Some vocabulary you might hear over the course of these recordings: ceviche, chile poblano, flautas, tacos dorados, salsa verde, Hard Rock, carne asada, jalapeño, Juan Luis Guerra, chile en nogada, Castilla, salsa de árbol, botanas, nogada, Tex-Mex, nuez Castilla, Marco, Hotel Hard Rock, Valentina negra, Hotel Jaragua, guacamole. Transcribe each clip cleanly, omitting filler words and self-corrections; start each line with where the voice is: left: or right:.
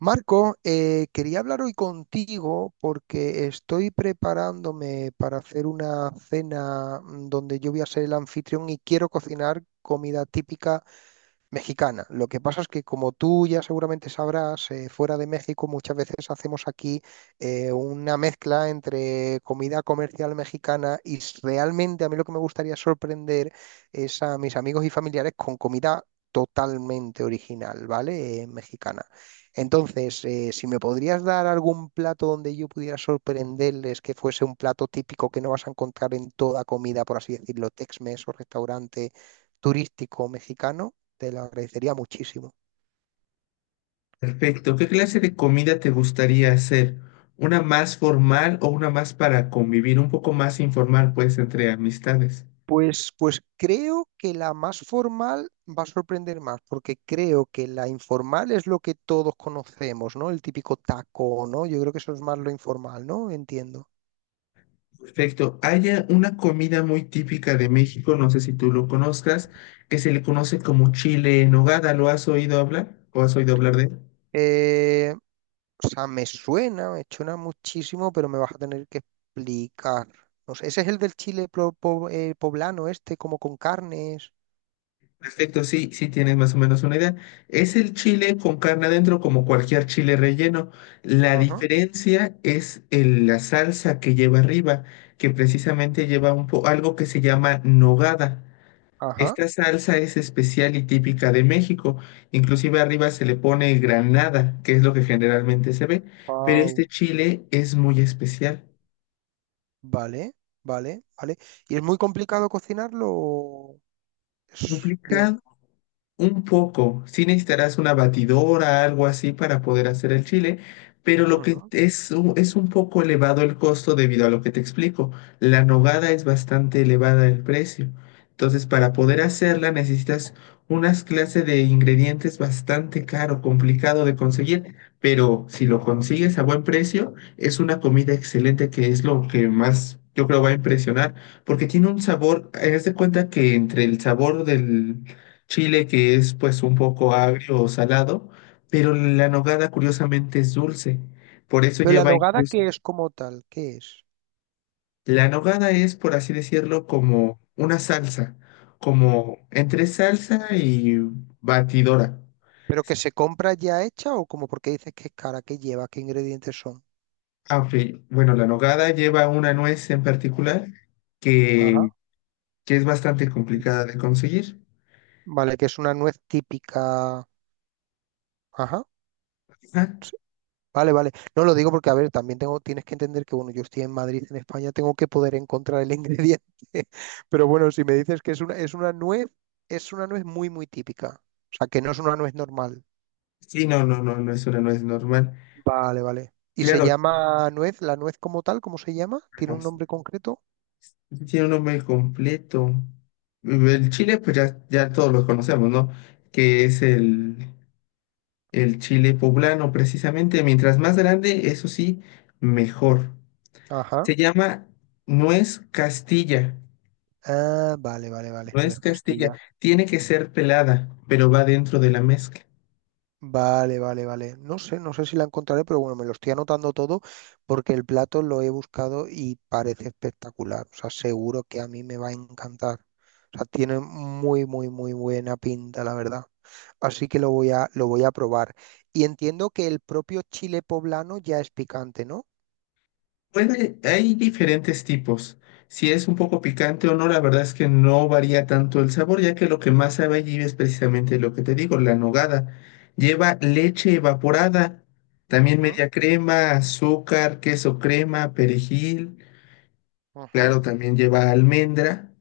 right: Marco, quería hablar hoy contigo porque estoy preparándome para hacer una cena donde yo voy a ser el anfitrión y quiero cocinar comida típica mexicana. Lo que pasa es que, como tú ya seguramente sabrás, fuera de México muchas veces hacemos aquí una mezcla entre comida comercial mexicana y realmente a mí lo que me gustaría sorprender es a mis amigos y familiares con comida totalmente original, ¿vale? Mexicana. Entonces, si me podrías dar algún plato donde yo pudiera sorprenderles que fuese un plato típico que no vas a encontrar en toda comida, por así decirlo, Tex-Mex o restaurante turístico mexicano. Te lo agradecería muchísimo.
left: Perfecto. ¿Qué clase de comida te gustaría hacer? ¿Una más formal o una más para convivir, un poco más informal, pues, entre amistades?
right: Pues creo que la más formal va a sorprender más, porque creo que la informal es lo que todos conocemos, ¿no? El típico taco, ¿no? Yo creo que eso es más lo informal, ¿no? Entiendo.
left: Perfecto. Hay una comida muy típica de México, no sé si tú lo conozcas, que se le conoce como chile en nogada. ¿Lo has oído hablar? ¿O has oído hablar de él?
right: Eh, o sea, me suena muchísimo, pero me vas a tener que explicar. No sé, ese es el del chile poblano, este, como con carnes.
left: Perfecto, sí, sí tienes más o menos una idea. Es el chile con carne adentro como cualquier chile relleno. La
right: Ajá.
left: diferencia es la salsa que lleva arriba, que precisamente lleva un algo que se llama nogada.
right: Ajá.
left: Esta salsa es especial y típica de México. Inclusive arriba se le pone granada, que es lo que generalmente se ve, pero este
right: Wow.
left: chile es muy especial.
right: Vale, vale, vale. ¿Y es muy complicado cocinarlo? O es bien.
left: Complicado un poco, sí, necesitarás una batidora, algo así para poder hacer el chile, pero lo que
right: Ujú,
left: es, es un poco elevado el costo debido a lo que te explico. La nogada es bastante elevada el precio. Entonces, para poder hacerla necesitas unas clases de ingredientes bastante caro, complicado de conseguir, pero si lo consigues a buen precio, es una comida excelente que es lo que más yo creo va a impresionar, porque tiene un sabor, haz de cuenta que entre el sabor del chile, que es pues un poco
right: ujú.
left: agrio o salado, pero la nogada curiosamente es dulce. Por eso
right: Pero la
left: lleva
right: nogada,
left: incluso...
right: ¿qué es como tal? ¿Qué es?
left: La nogada es, por así decirlo, como una salsa, como entre salsa y batidora.
right: ¿Pero que se compra ya hecha o como porque dices que es cara? ¿Qué lleva? ¿Qué ingredientes son?
left: Aunque, bueno, la nogada lleva una nuez en particular
right: Ajá.
left: que, que es bastante complicada de conseguir.
right: Vale, que es una nuez típica. Ajá.
left: Ajá.
right: Sí, vale, vale. No lo digo porque, a ver, también tengo, tienes que entender que, bueno, yo estoy en Madrid, en España, tengo que poder encontrar el ingrediente. Pero bueno, si me dices que es una nuez muy, muy típica. O sea, que no es una nuez normal.
left: Sí, no, no, no, no es una nuez normal.
right: Vale, vale. ¿Y se
left: Claro,
right: llama nuez? ¿La nuez como tal? ¿Cómo se llama? ¿Tiene un nombre concreto?
left: tiene un nombre completo. El chile, pues ya, ya todos lo conocemos, ¿no? Que es el chile poblano, precisamente. Mientras más grande, eso sí, mejor.
right: Ajá.
left: Se llama nuez Castilla.
right: Ah, vale, vale, vale. No
left: Nuez
right: es
left: Castilla.
right: Castilla.
left: Tiene que ser pelada, pero va dentro de la mezcla.
right: Vale, vale, vale. No sé, no sé si la encontraré, pero bueno, me lo estoy anotando todo porque el plato lo he buscado y parece espectacular. O sea, seguro que a mí me va a encantar. O sea, tiene muy, muy, muy buena pinta, la verdad. Así que lo voy a probar. Y entiendo que el propio chile poblano ya es picante, ¿no?
left: Bueno, hay diferentes tipos. Si es un poco picante o no, la verdad es que no varía tanto el sabor, ya que lo que más sabe allí es precisamente lo que te digo, la nogada. Lleva leche evaporada, también
right: Ujú,
left: media crema, azúcar, queso crema, perejil.
right: ujú.
left: Claro, también lleva almendra,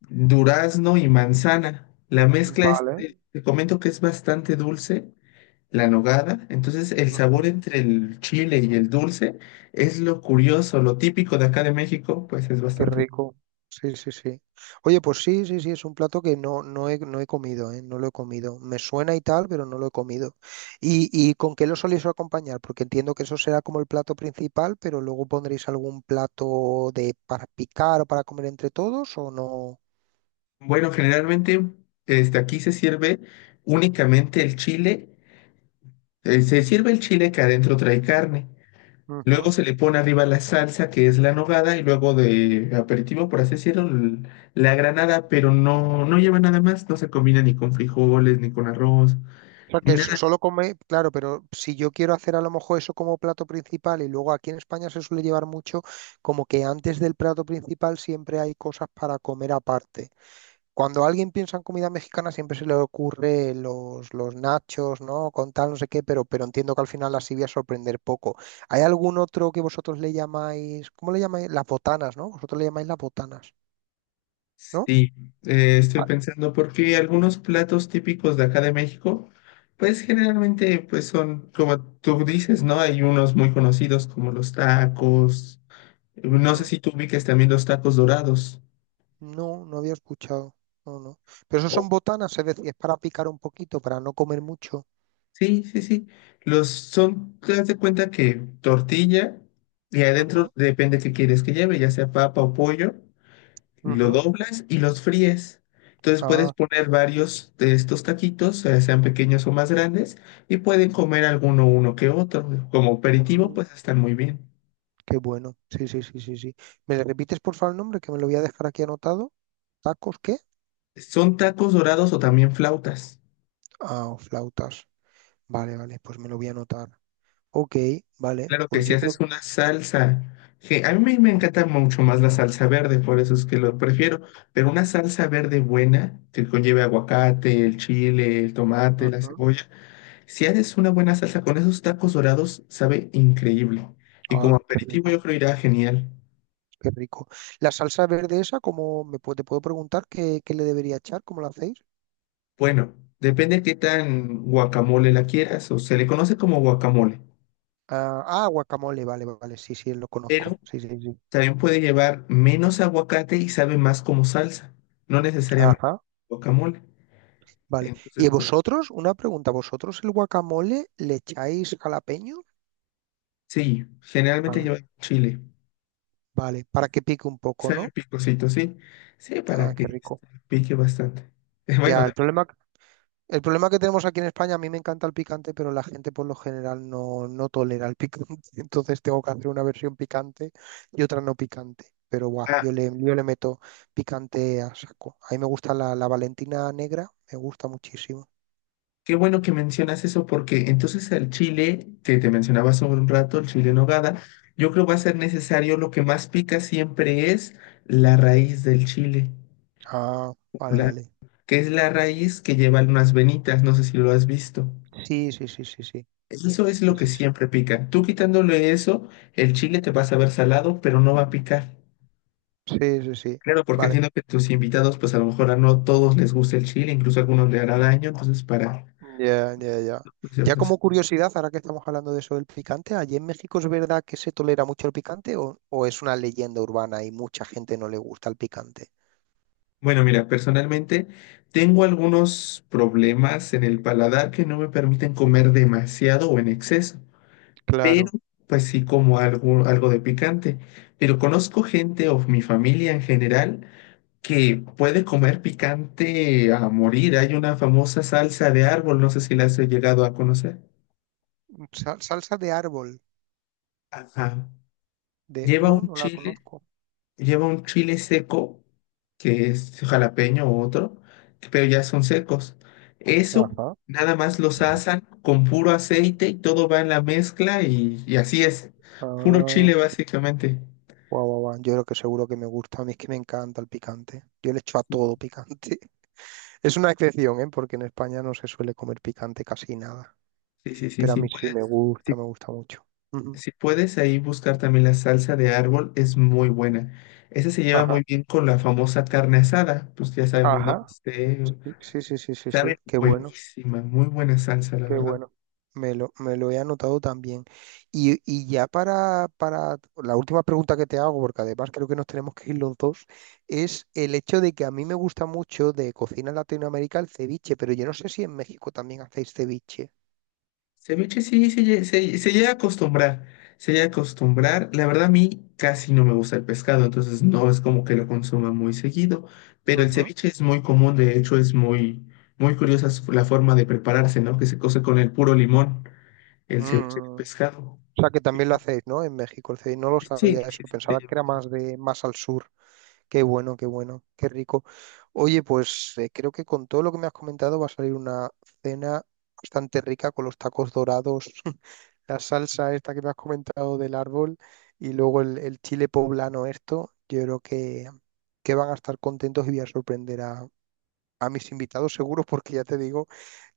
left: durazno y manzana. La mezcla es,
right: Vale.
left: te comento que es bastante dulce la nogada. Entonces, el sabor
right: Ujú.
left: entre el chile y el dulce es lo curioso, lo típico de acá de México, pues es
right: Qué
left: bastante bueno.
right: rico. Sí, sí, sí. Oye, pues sí, sí, sí, es un plato que no, no he, no he comido, ¿eh? No lo he comido. Me suena y tal, pero no lo he comido. Y con qué lo soléis acompañar? Porque entiendo que eso será como el plato principal, pero luego pondréis algún plato de para picar o para comer entre todos o no.
left: Bueno, generalmente, este, aquí se sirve únicamente el chile. Se sirve el chile que adentro trae carne. Luego
right: Ujú.
left: se le pone arriba la salsa, que es la nogada, y luego de aperitivo, por así decirlo, la granada, pero no, no lleva nada más, no se combina ni con frijoles, ni con arroz,
right: O sea,
left: ni
right: que
left: nada.
right: solo come, claro, pero si yo quiero hacer a lo mejor eso como plato principal y luego aquí en España se suele llevar mucho, como que antes del plato principal siempre hay cosas para comer aparte. Cuando alguien piensa en comida mexicana siempre se le ocurre los nachos, ¿no? Con tal, no sé qué, pero entiendo que al final las iba a sorprender poco. ¿Hay algún otro que vosotros le llamáis, ¿cómo le llamáis? Las botanas, ¿no? Vosotros le llamáis las botanas, ¿no?
left: Sí, estoy
right: Ah,
left: pensando porque algunos platos típicos de acá de México, pues generalmente pues son como tú dices, ¿no? Hay unos muy conocidos como los tacos. No sé
right: ujú.
left: si tú ubiques también los tacos dorados.
right: No, no había escuchado. No, no. Pero eso
left: o-
right: son botanas, es decir, es para picar un poquito, para no comer mucho.
left: Sí, sí, sí. Los son, te das de cuenta que tortilla y adentro
right: Ujú,
left: depende qué quieres que lleve, ya sea papa o pollo. Lo
right: ujú.
left: doblas y los fríes. Entonces puedes
right: Ah, qué
left: poner varios de estos taquitos, sean pequeños o más grandes, y pueden comer alguno uno que otro. Como aperitivo,
right: mm,
left: pues están muy bien.
right: qué bueno. Sí, sí, sí, sí, sí. ¿Me repites por favor el nombre que me lo voy a dejar aquí anotado? ¿Tacos qué?
left: Son tacos dorados o también flautas.
right: Ah, o flautas. Vale, vale, pues me lo voy a anotar. Ok, vale,
left: Claro que
right: pues
left: si
right: yo creo
left: haces
right: que...
left: una salsa, que a mí me encanta mucho más la salsa verde, por eso es que lo prefiero, pero una salsa verde buena que conlleve aguacate, el chile, el tomate, la
right: Ujú.
left: cebolla. Si haces una buena salsa con esos tacos dorados, sabe increíble. Y como
right: Ah, qué
left: aperitivo
right: rico,
left: yo creo irá genial.
right: qué rico. La salsa verde esa, ¿cómo me puedo, te puedo preguntar qué, qué le debería echar? ¿Cómo la hacéis?
left: Bueno, depende qué tan guacamole la quieras, o se le conoce como guacamole,
right: Ah, ah, guacamole, vale, vale, sí, sí, lo
left: pero
right: conozco. Sí, sí, sí.
left: también puede llevar menos aguacate y sabe más como salsa, no necesariamente
right: Ajá,
left: guacamole.
right: vale. ¿Y
left: Entonces, pues
right: vosotros? Una pregunta, ¿vosotros el guacamole le echáis jalapeño?
left: sí, generalmente
right: Ah,
left: lleva chile.
right: vale, para que pique un poco,
left: Sabe
right: ¿no?
left: picosito, sí. Sí, para
right: Ah,
left: que
right: qué rico.
left: pique bastante. Bueno,
right: Ya, el problema El problema que tenemos aquí en España, a mí me encanta el picante, pero la gente por lo general no, no tolera el picante. Entonces tengo que hacer una versión picante y otra no picante. Pero guau,
left: ah,
right: yo le meto picante a saco. A mí me gusta la, la Valentina negra, me gusta muchísimo.
left: qué bueno que mencionas eso porque entonces el chile que te mencionaba hace un rato, el chile en nogada, yo creo va a ser necesario, lo que más pica siempre es la raíz del chile,
right: Ah, vale,
left: la-
right: vale.
left: que es la raíz que lleva unas venitas, no sé si lo has visto.
right: Sí, sí, sí, sí, sí.
left: Eso es lo
right: Sí,
left: que
right: sí, sí.
left: siempre pica. Tú quitándole eso, el chile te va a saber salado, pero no va a picar.
right: Sí, sí, sí.
left: Claro, porque
right: Vale.
left: entiendo que tus invitados, pues a lo mejor a no todos les gusta el chile, incluso a algunos le hará daño, entonces para...
right: Ya, ya, ya. Ya como curiosidad, ahora que estamos hablando de eso del picante, ¿allí en México es verdad que se tolera mucho el picante o es una leyenda urbana y mucha gente no le gusta el picante?
left: Bueno, mira, personalmente tengo algunos problemas en el paladar que no me permiten comer demasiado o en exceso, pero
right: Claro.
left: pues sí como algo, algo de picante. Pero conozco gente o mi familia en general que puede comer picante a morir. Hay una famosa salsa de árbol, no sé si la has llegado a conocer.
right: Sal- salsa de árbol,
left: Ajá.
right: de...
left: Lleva
right: No,
left: un
right: no la
left: chile.
right: conozco.
left: Lleva un chile seco, que es jalapeño u otro, pero ya son secos. Eso
right: Ajá.
left: nada más los asan con puro aceite y todo va en la mezcla y así es. Puro
right: Ah,
left: chile básicamente.
right: guau, guau, guau. Yo creo que seguro que me gusta, a mí es que me encanta el picante. Yo le echo a
left: Sí.
right: todo picante. Es una excepción, ¿eh? Porque en España no se suele comer picante casi nada.
left: Sí, sí, sí,
right: Pero a
left: sí.
right: mí sí
left: Puedes, sí,
right: me gusta mucho. Ujú.
left: si puedes ahí buscar también la salsa de árbol, es muy buena. Esa se lleva muy
right: Ajá,
left: bien con la famosa carne asada, pues ya sabemos, ¿no?
right: ajá.
left: Este,
right: Sí, sí, sí, sí, sí, sí,
left: sabe
right: qué bueno,
left: buenísima, muy buena salsa, la
right: qué
left: verdad.
right: bueno. Me lo he anotado también. Y ya para la última pregunta que te hago, porque además creo que nos tenemos que ir los dos, es el hecho de que a mí me gusta mucho de cocina latinoamericana el ceviche, pero yo no sé si en México también hacéis ceviche.
left: Ceviche sí, se, se llega a acostumbrar, se llega a acostumbrar. La verdad a mí casi no me gusta el pescado, entonces no es como que lo consuma muy seguido, pero el
right: Ujú.
left: ceviche es muy común, de hecho es muy, muy curiosa la forma de prepararse, ¿no? Que se cose con el puro limón, el ceviche de
right: Mm.
left: pescado.
right: O sea que también lo hacéis, ¿no? En México el ceviche, no lo
left: Sí,
right: sabía
left: sí,
right: eso,
left: sí,
right: pensaba que era más de más al sur. Qué bueno, qué bueno, qué rico. Oye, pues creo que con todo lo que me has comentado va a salir una cena bastante rica con los tacos dorados, la salsa esta que me has comentado del árbol y luego el chile poblano esto. Yo creo que van a estar contentos y voy a sorprender a mis invitados seguros porque ya te digo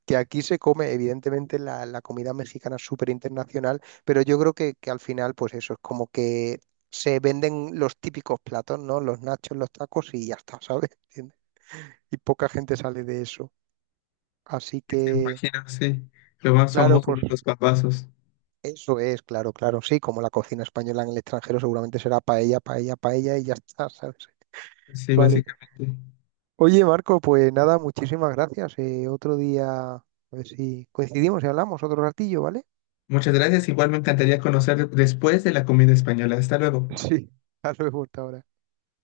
right: que aquí se come, evidentemente, la comida mexicana es súper internacional, pero yo creo que al final, pues eso, es como que se venden los típicos platos, ¿no? Los nachos, los tacos y ya está, ¿sabes? ¿Entiendes? Y poca gente sale de eso. Así
left: te
right: que,
left: imagino, sí. Lo más
right: claro,
left: famoso
right: pues
left: de los papazos.
right: eso es, claro, claro, sí, como la cocina española en el extranjero seguramente será paella, paella, paella y ya está, ¿sabes?
left: Sí,
right: Vale.
left: básicamente.
right: Oye, Marco, pues nada, muchísimas gracias. Otro día, a ver si coincidimos y hablamos otro ratillo, ¿vale?
left: Muchas gracias. Igual me encantaría conocer después de la comida española. Hasta luego.
right: Sí. Hasta luego, hasta ahora.